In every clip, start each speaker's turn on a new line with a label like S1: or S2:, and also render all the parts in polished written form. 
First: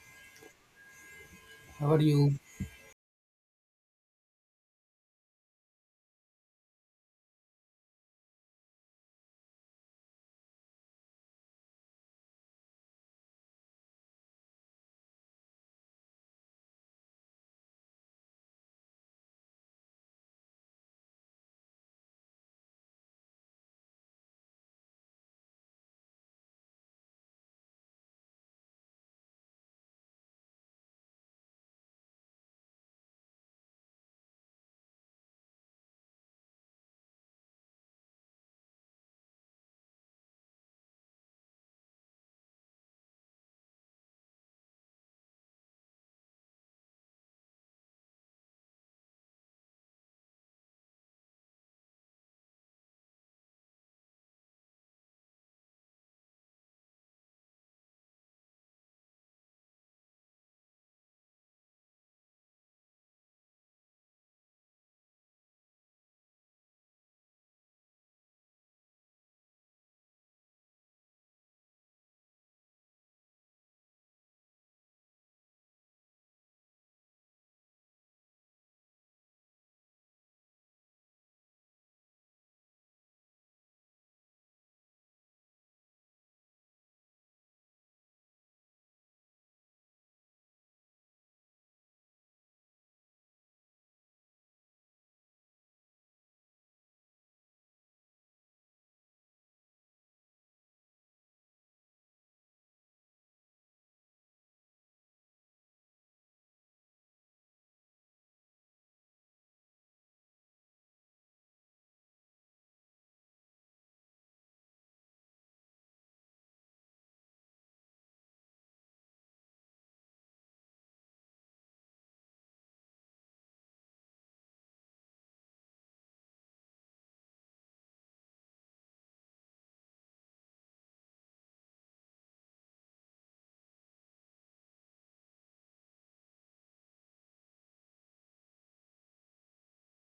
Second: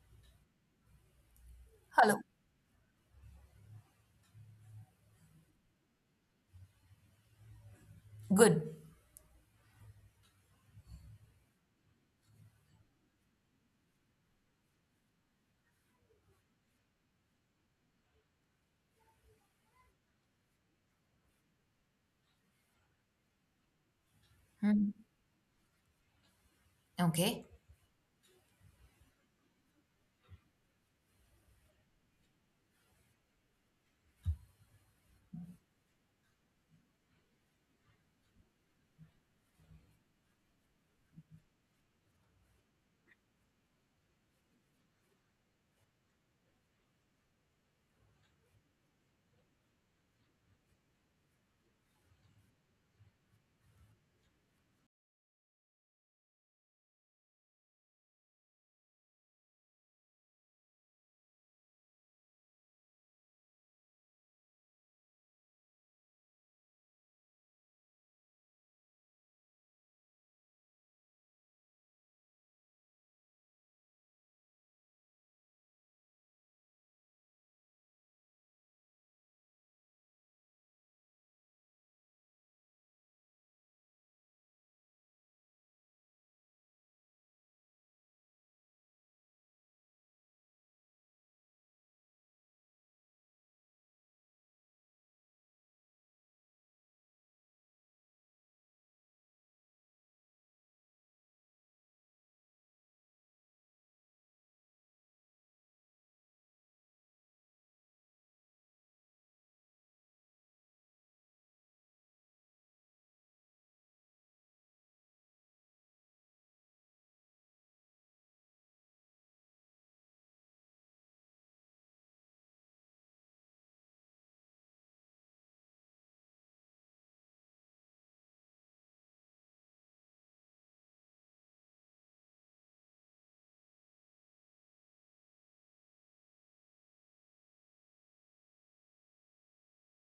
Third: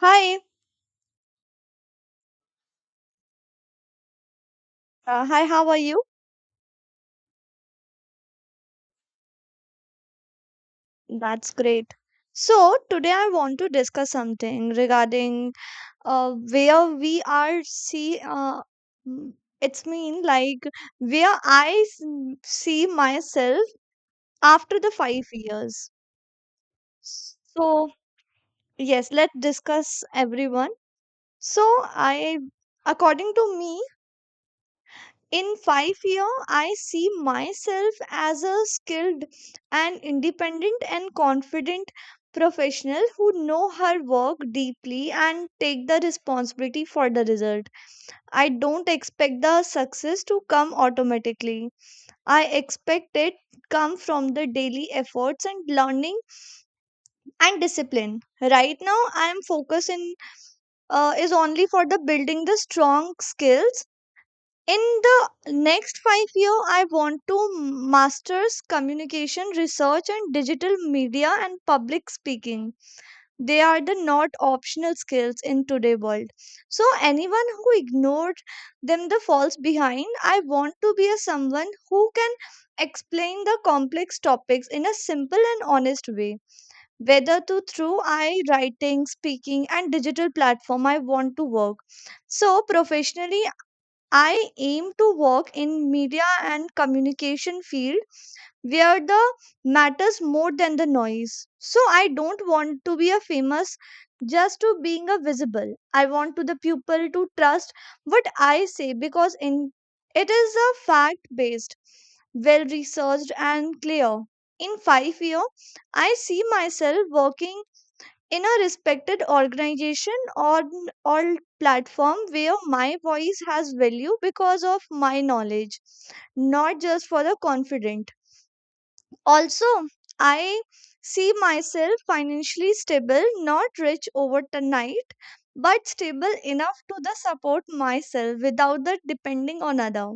S1: Hi,
S2: How are
S3: Hello.
S2: you?
S1: hi, how are you?
S3: Good.
S1: That's great. So, today I want to discuss something regarding where we are see, m- it's mean like where I see myself after
S3: Hmm.
S1: the 5 years.
S3: Okay.
S1: So, yes, let's discuss everyone. So, I according to me, in 5 year I see myself as a skilled and independent and confident professional who know her work deeply and take the responsibility for the result. I don't expect the success to come automatically. I expect it come from the daily efforts and learning and discipline. Right now I am focusing, is only for the building the strong skills. In the next 5 year I want to masters communication research and digital media and public speaking. They are the not optional skills in today world, so anyone who ignored them the falls behind. I want to be a someone who can explain the complex topics in a simple and honest way, whether to through I writing speaking and digital platform. I want to work so professionally. I aim to work in media and communication field where the matters more than the noise. So I don't want to be a famous just to being a visible. I want to the people to trust what I say, because in it is a fact based, well researched and clear. In 5 years, I see myself working in a respected organization or platform where my voice has value because of my knowledge, not just for the confident. Also, I see myself financially stable, not rich overnight, but stable enough to the support myself without the depending on other.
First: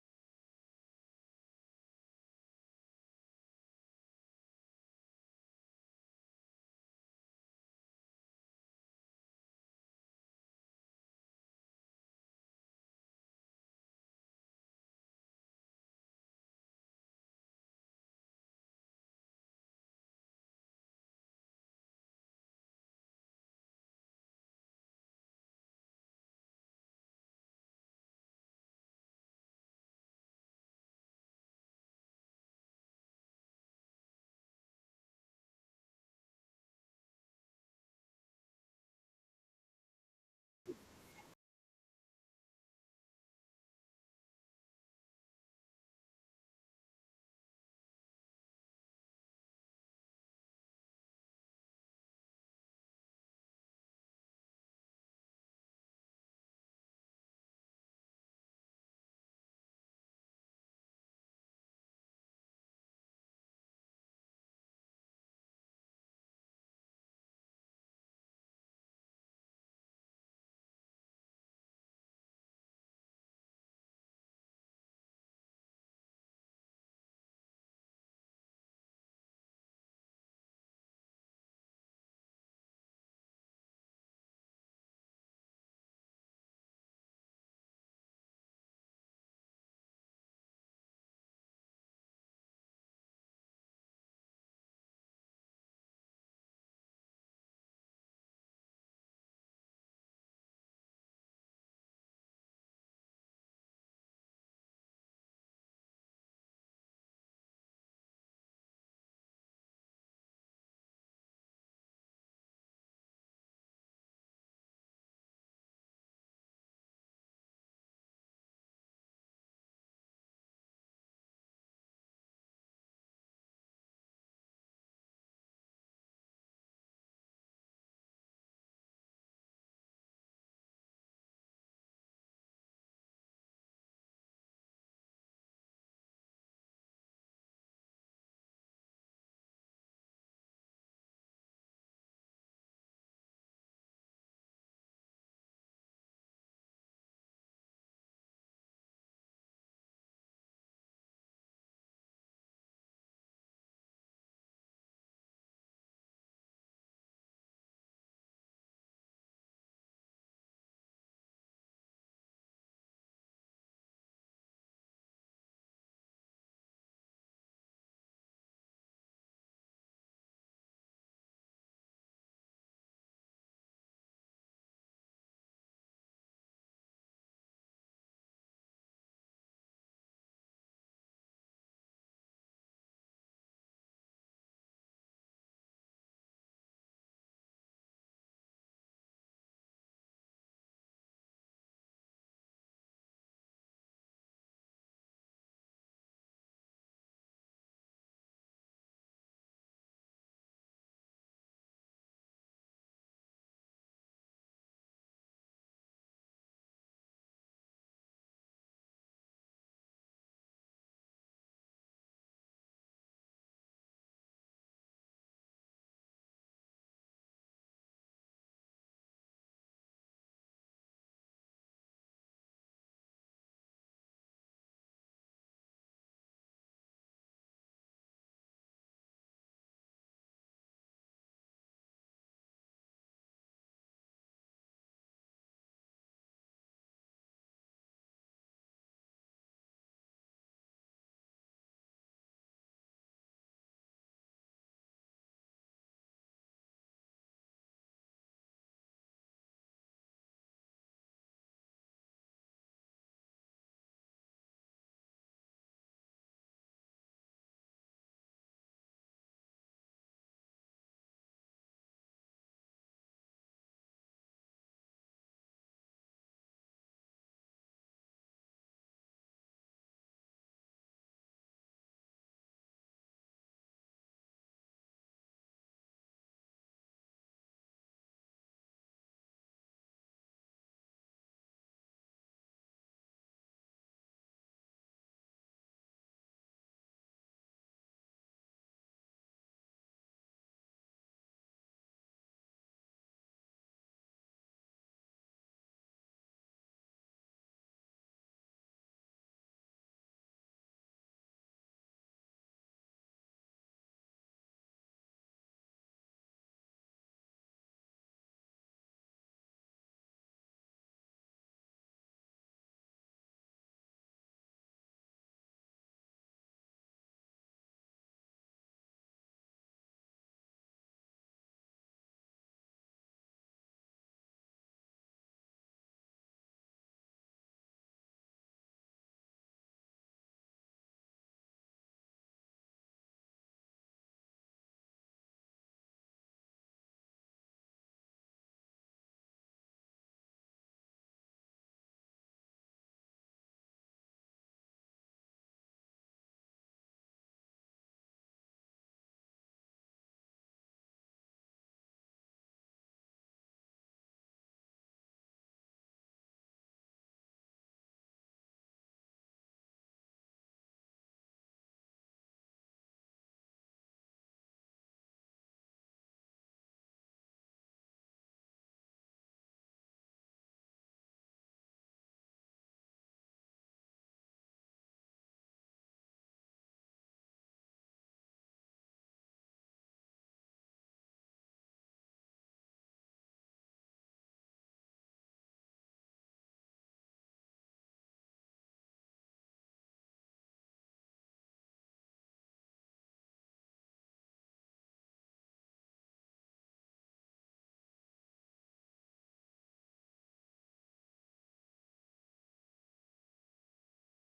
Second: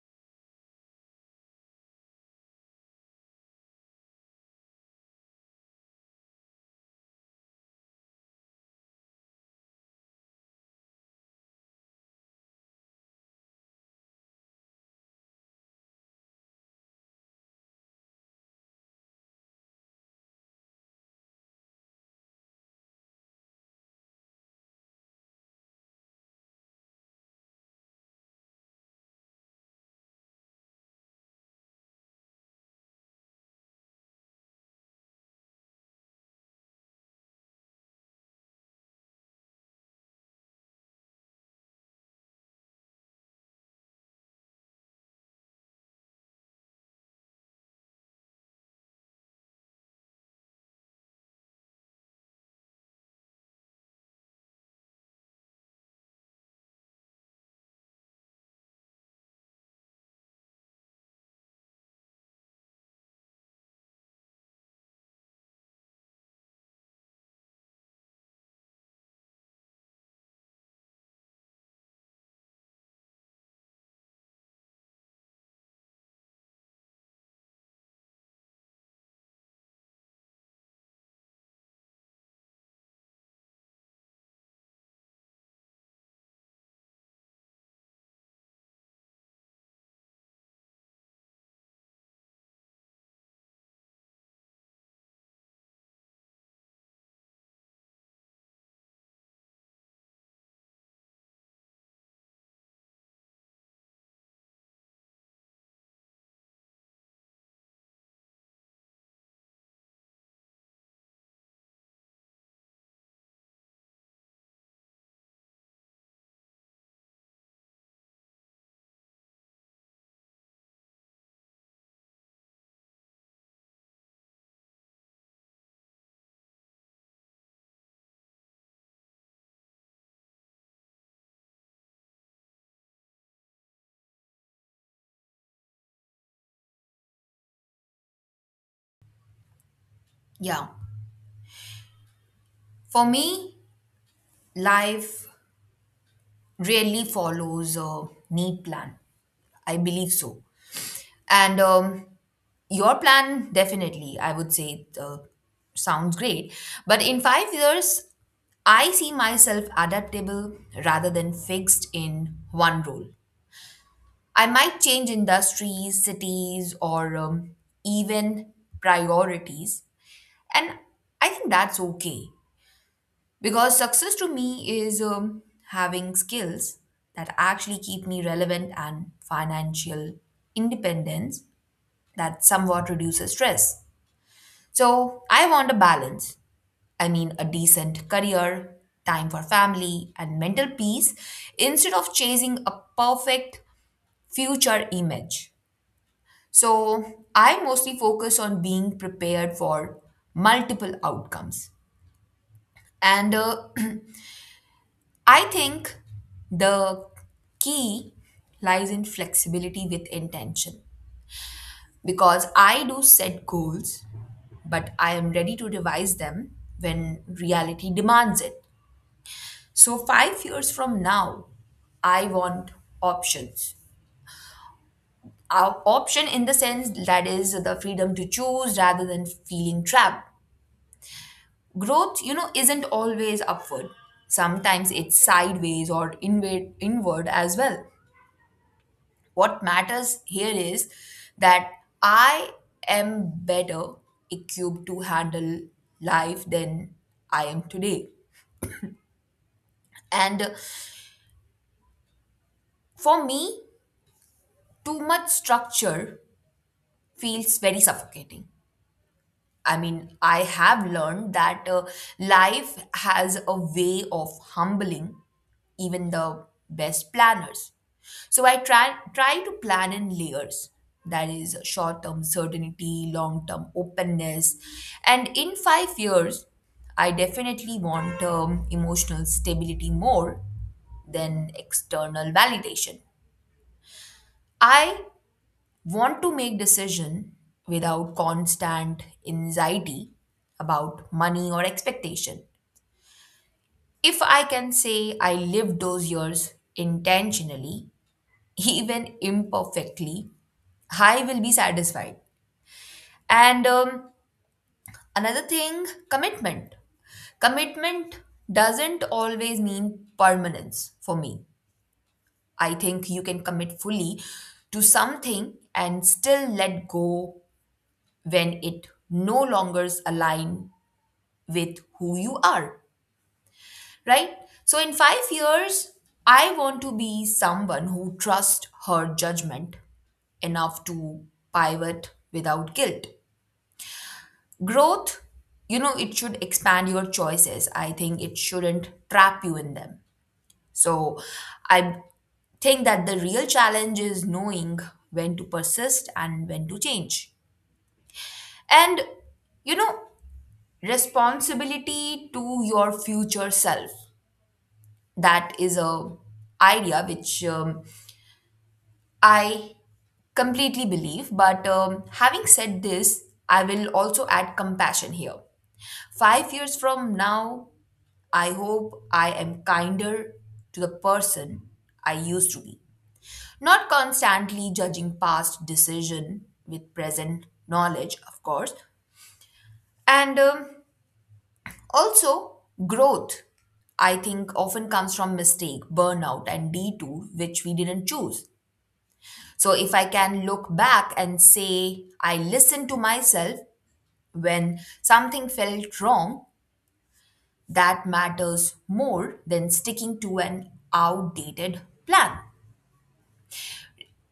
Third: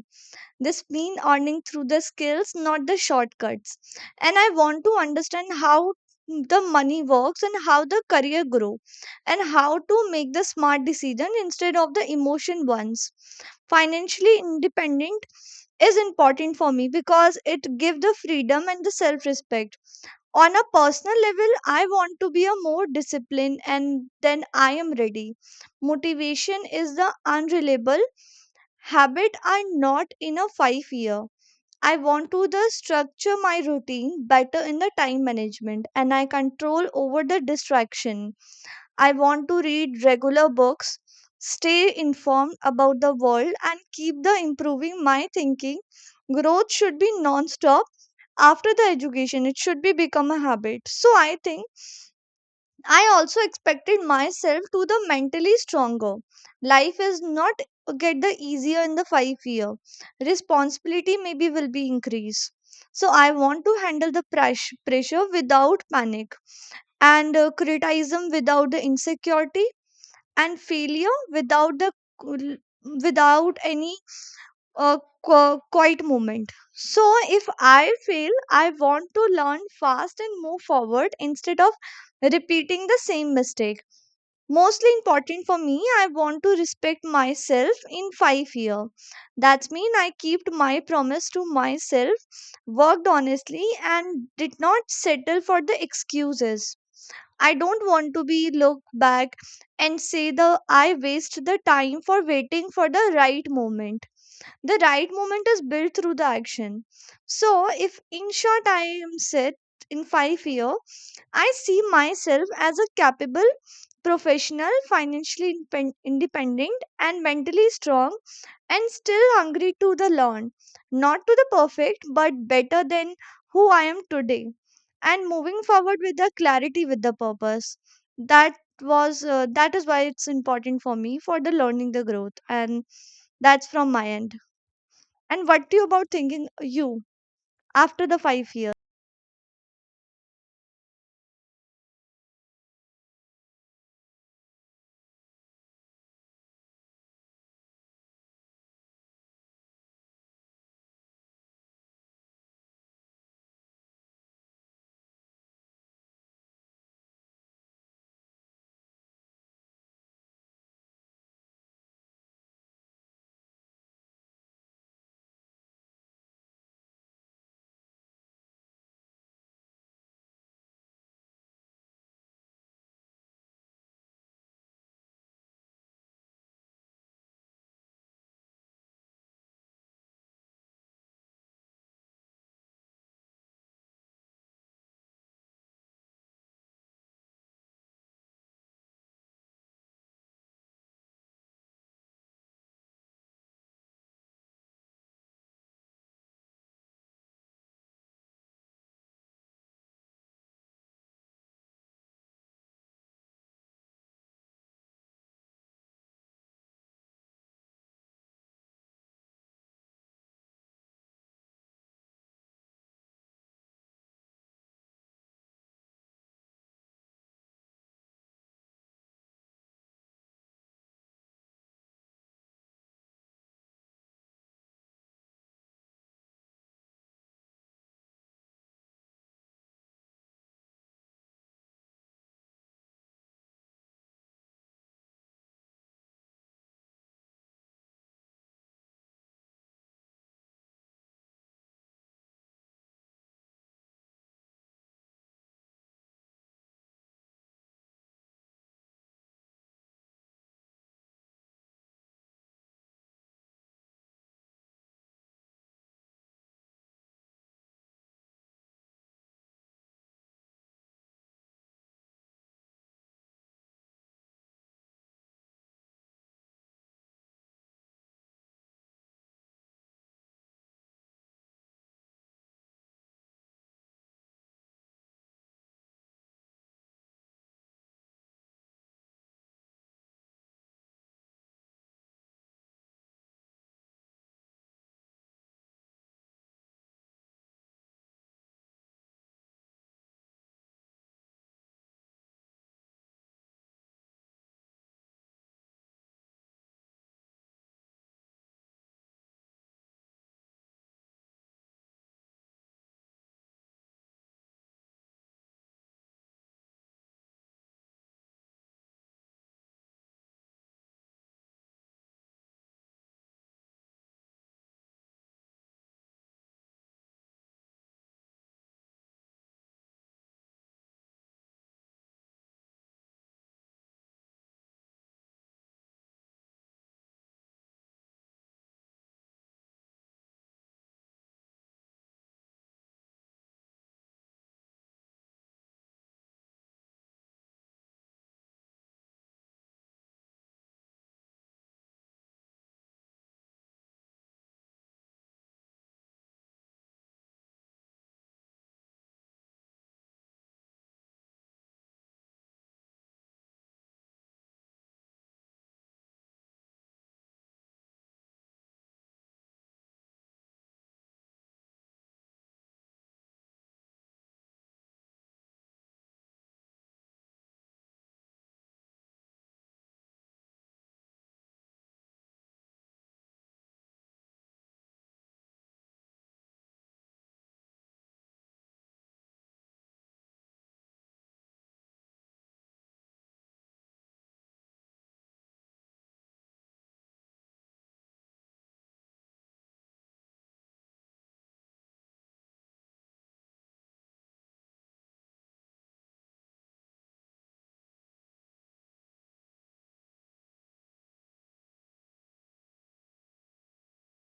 S1: This mean earning through the skills, not the shortcuts. And I want to understand how the money works, and how the career grow, and how to make the smart decision instead of the emotion ones. Financially independent is important for me because it give the freedom and the self respect. On a personal level, I want to be a more disciplined, and then I am ready. Motivation is the unreliable, habit are not. In a 5 year I want to the structure my routine better in the time management, and I control over the distraction. I want to read regular books, stay informed about the world and keep the improving my thinking. Growth should be non-stop. After the education, it should be become a habit, so I think I also expected myself to the mentally stronger. Life is not get the easier in the 5 year. Responsibility maybe will be increased. So I want to handle the pressure without panic, and criticism without the insecurity, and failure without the cool- without any uh, quiet moment. So if I fail, I want to learn fast and move forward instead of repeating the same mistake. Mostly important for me, I want to respect myself in 5 year. That's mean I kept my promise to myself, worked honestly, and did not settle for the excuses. I don't want to be look back and say the I waste the time for waiting for the right moment. The right moment is built through the action. So, if in short I am set, in 5 year I see myself as a capable professional, financially independent and mentally strong, and still hungry to the learn. Not to the perfect, but better than who I am today, and moving forward with the clarity with the purpose. That is why it's important for me, for the learning the growth. And that's from my end. And what do you about thinking you after the 5 years?
S3: Yeah. For me, life really follows a neat plan. I believe so. And Your plan, definitely, I would say, sounds great. But in 5 years, I see myself adaptable rather than fixed in one role. I might change industries, cities, or even priorities. And I think that's okay. Because success to me is having skills that actually keep me relevant and financial independence that somewhat reduces stress. So I want a balance. I mean, a decent career, time for family, and mental peace instead of chasing a perfect future image. So I mostly focus on being prepared for multiple outcomes. And I think the key lies in flexibility with intention because I do set goals, but I am ready to revise them when reality demands it. So, 5 years from now, I want options. Our option in the sense that is the freedom to choose rather than feeling trapped. Growth, you know, isn't always upward. Sometimes it's sideways or inward, inward as well. What matters here is that I am better equipped to handle life than I am today. And For me, too much structure feels very suffocating. I mean, I have learned that life has a way of humbling even the best planners. So I try to plan in layers. That is short-term certainty, long-term openness, and in 5 years, I definitely want emotional stability more than external validation. I want to make decision without constant anxiety about money or expectation. If I can say I lived those years intentionally even imperfectly, I will be satisfied. And Another thing, commitment. Commitment doesn't always mean permanence for me. I think you can commit fully to something and still let go when it no longer align with who you are, right? So in 5 years, I want to be someone who trusts her judgment enough to pivot without guilt. Growth, you know, it should expand your choices. I think it shouldn't trap you in them. So I think that the real challenge is knowing when to persist and when to change. And, you know, responsibility to your future self. That is a idea which I completely believe. But having said this, I will also add compassion here. 5 years from now, I hope I am kinder to the person I used to be. Not constantly judging past decision with present knowledge, of course. And Also growth, I think often comes from mistake, burnout and detour which we didn't choose. So if I can look back and say I listened to myself when something felt wrong, that matters more than sticking to an outdated plan.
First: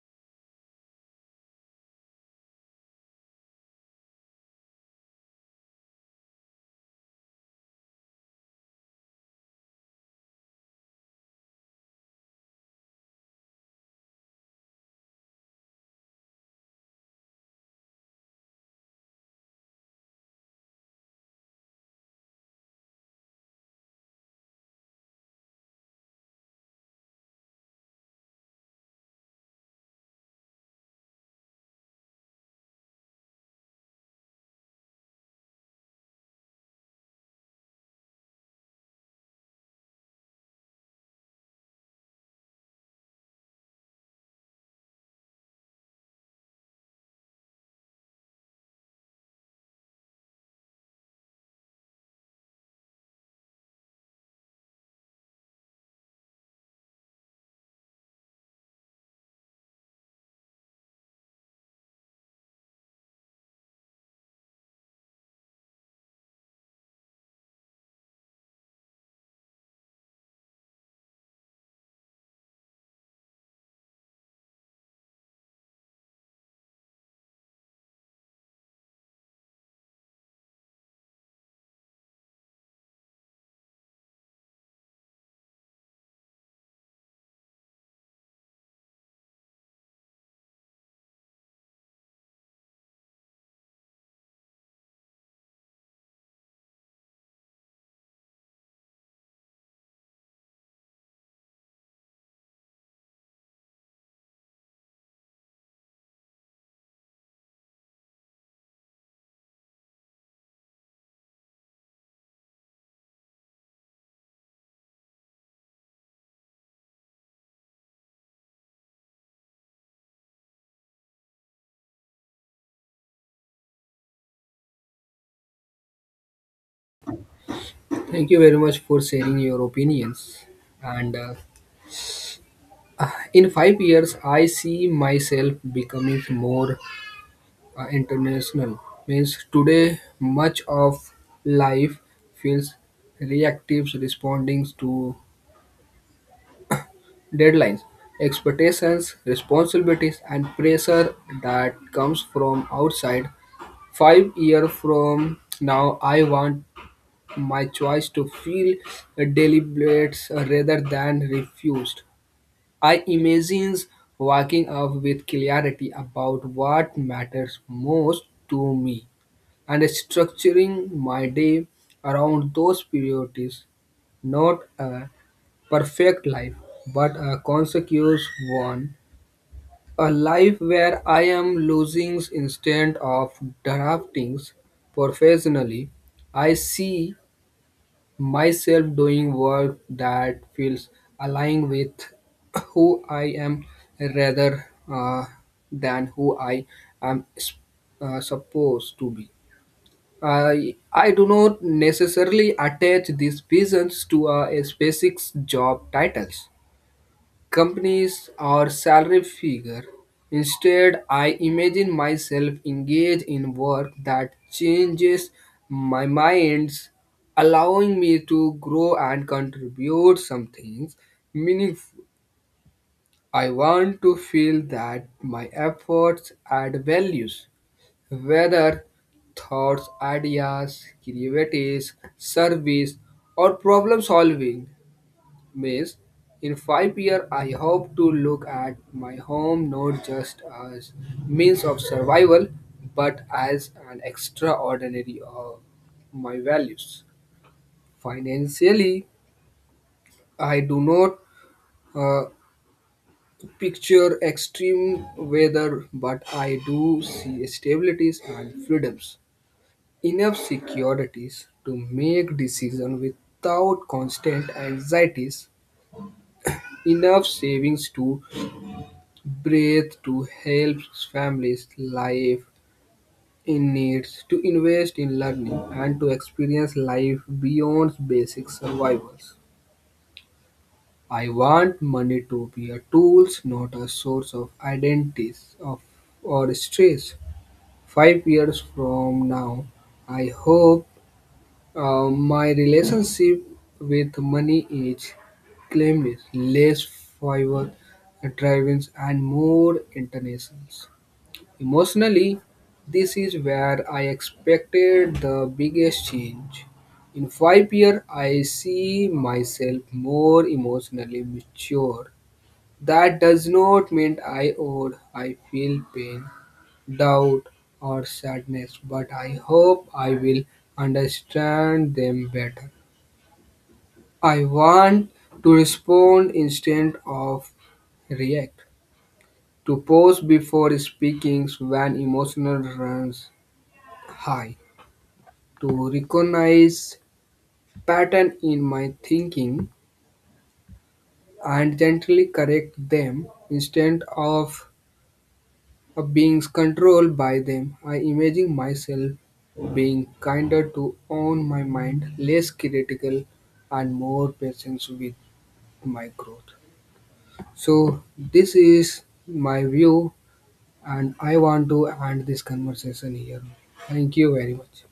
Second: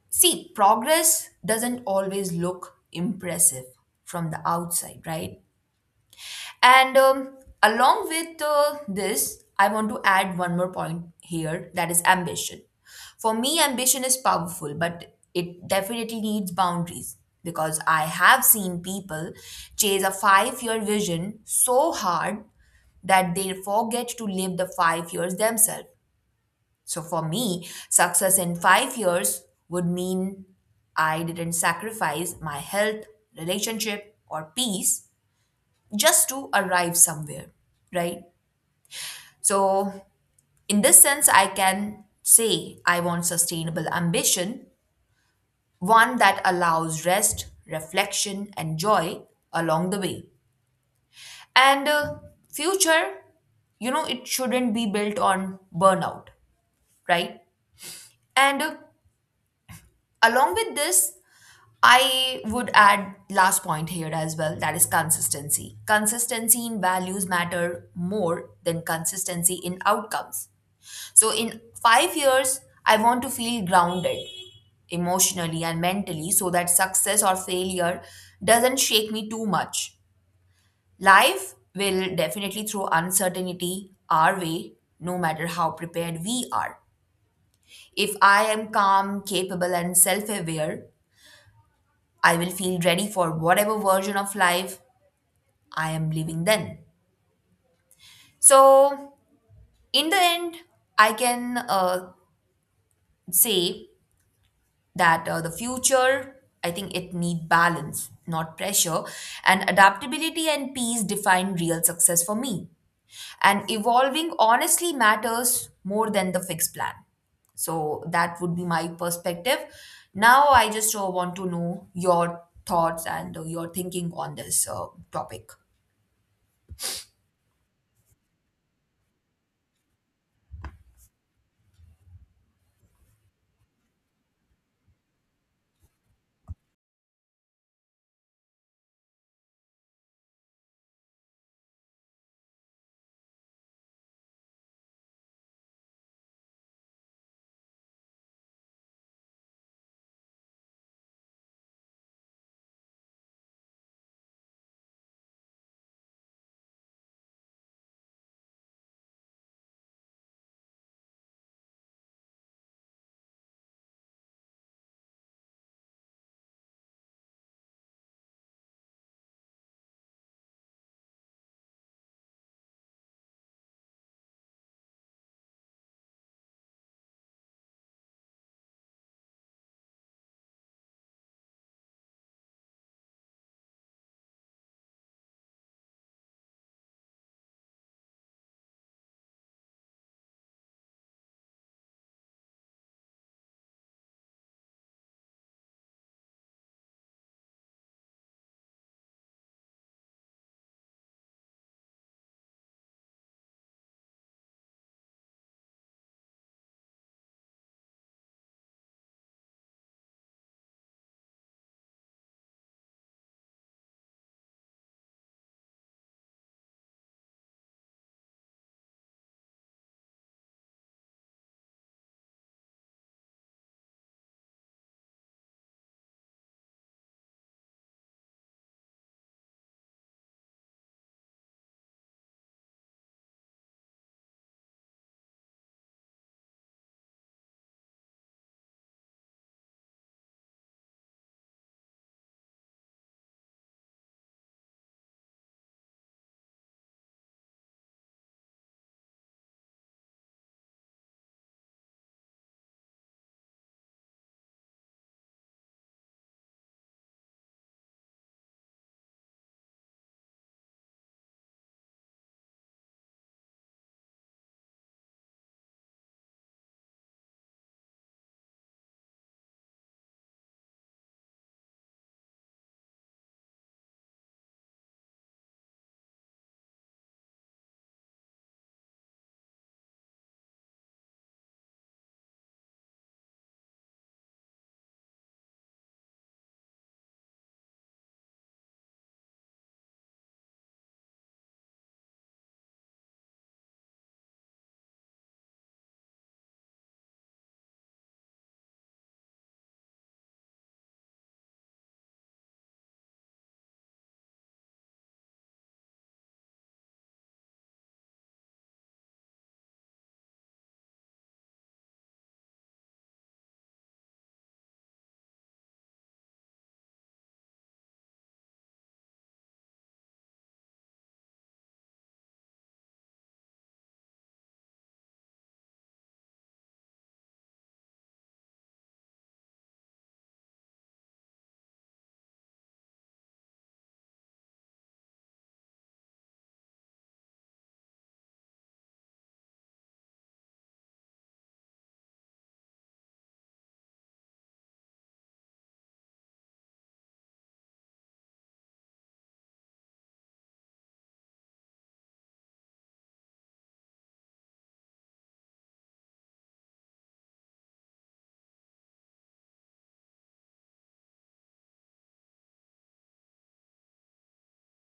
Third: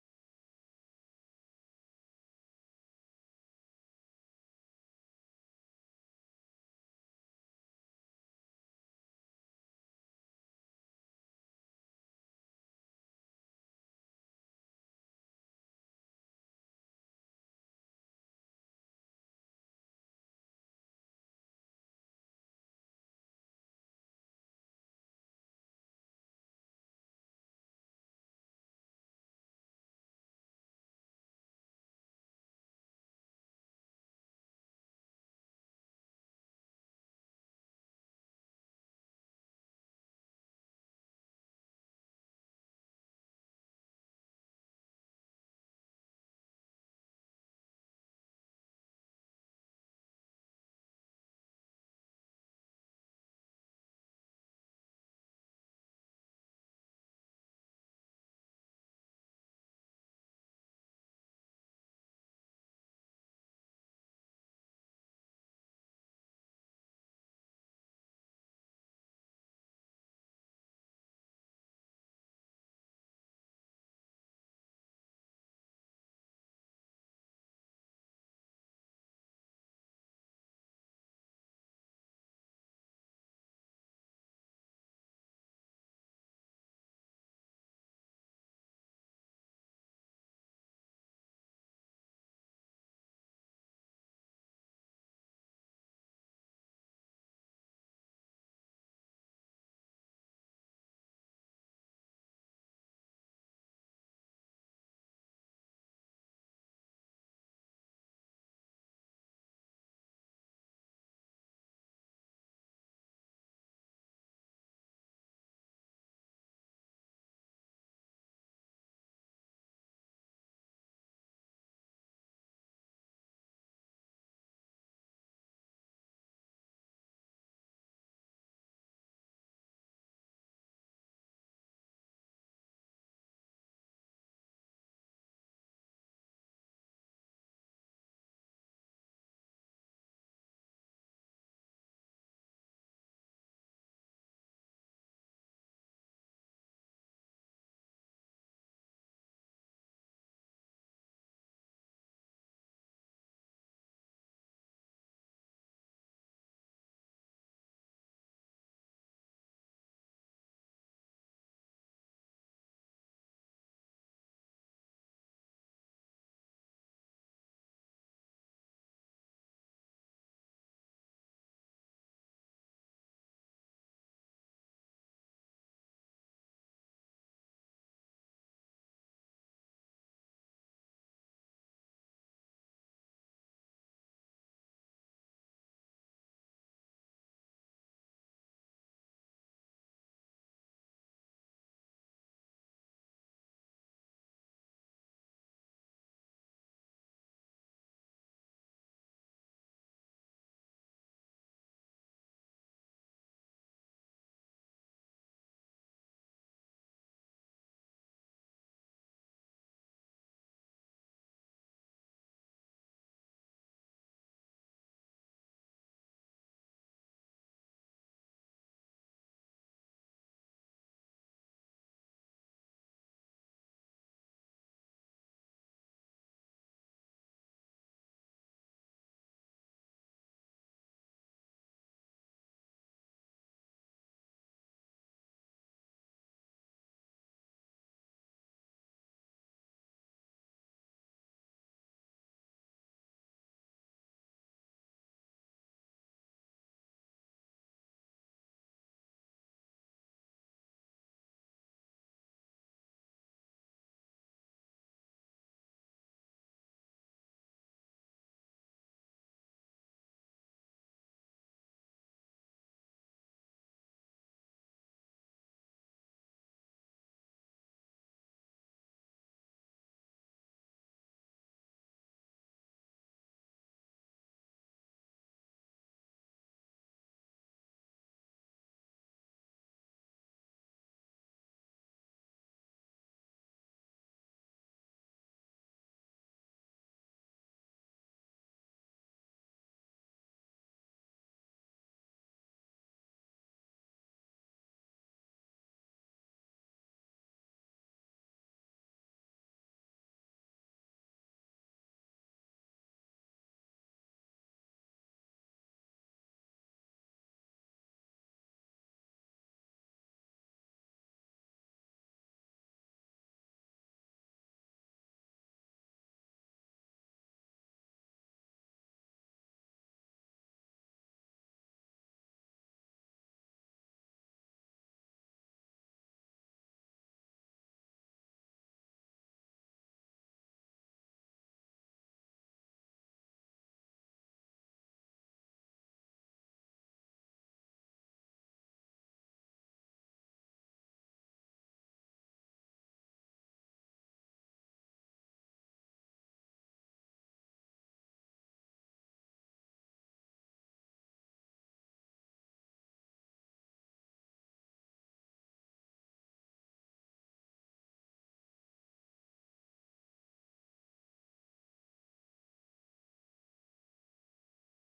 S3: See, progress doesn't always look impressive from the outside, right? And along with This, I want to add one more point here that is ambition. For me, ambition is powerful, but it definitely needs boundaries because I have seen people chase a 5 year vision so hard that they forget to live the 5 years themselves. So for me, success in 5 years would mean I didn't sacrifice my health, relationship, or peace just to arrive somewhere, right? So, in this sense, I can say I want sustainable ambition, one that allows rest, reflection, and joy along the way. And Future, you know, it shouldn't be built on burnout, right? And Along with this, I would add last point here as well that is consistency. Consistency in values matter more than consistency in outcomes. So in 5 years I want to feel grounded emotionally and mentally so that success or failure doesn't shake me too much. Life will definitely throw uncertainty our way no matter how prepared we are. If I am calm, capable and self-aware I will feel ready for whatever version of life I am living then. So, in the end, I can say that the future, I think it need balance, not pressure, and adaptability and peace define real success for me. And evolving honestly matters more than the fixed plan. So that would be my perspective. Now I just want to know your thoughts and your thinking on this topic.
S2: Thank you very much for sharing your opinions. And in 5 years, I see myself becoming more international. Means today, much of life feels reactive, responding to deadlines, expectations, responsibilities, and pressure that comes from outside. 5 years from now, I want my choice to feel deliberates rather than refused. I imagine waking up with clarity about what matters most to me and structuring my day around those priorities. Not a perfect life, but a consequence one. A life where I am losing instead of drafting professionally. I see myself doing work that feels aligned with who I am rather than who I am supposed to be. I do not necessarily attach these visions to a specific job titles companies or salary figure. Instead, I imagine myself engaged in work that changes my minds, allowing me to grow and contribute some things meaningful. I want to feel that my efforts add values, whether thoughts, ideas, creativities, service, or problem solving. Maze. In 5 years, I hope to look at my home not just as means of survival, but as an extraordinary of my values. Financially, I do not uh, picture extreme weather, but I do see stabilities and freedoms, enough securities to make decisions without constant anxieties, enough savings to breathe, to help families live in needs, to invest in learning and to experience life beyond basic survival. I want money to be a tool, not a source of identities of, or stress. 5 years from now, I hope my relationship with money is claimed less favor drivings and more international. Emotionally, this is where I expected the biggest change. In 5 years, I see myself more emotionally mature. That does not mean I owe. I feel pain, doubt, or sadness, but I hope I will understand them better. I want to respond instead of react, to pause before speaking when emotional runs high, to recognize pattern in my thinking and gently correct them instead of being controlled by them. I imagine myself being kinder to own my mind, less critical, and more patient with my growth. So this is my view, and I want to end this conversation here. Thank you very much.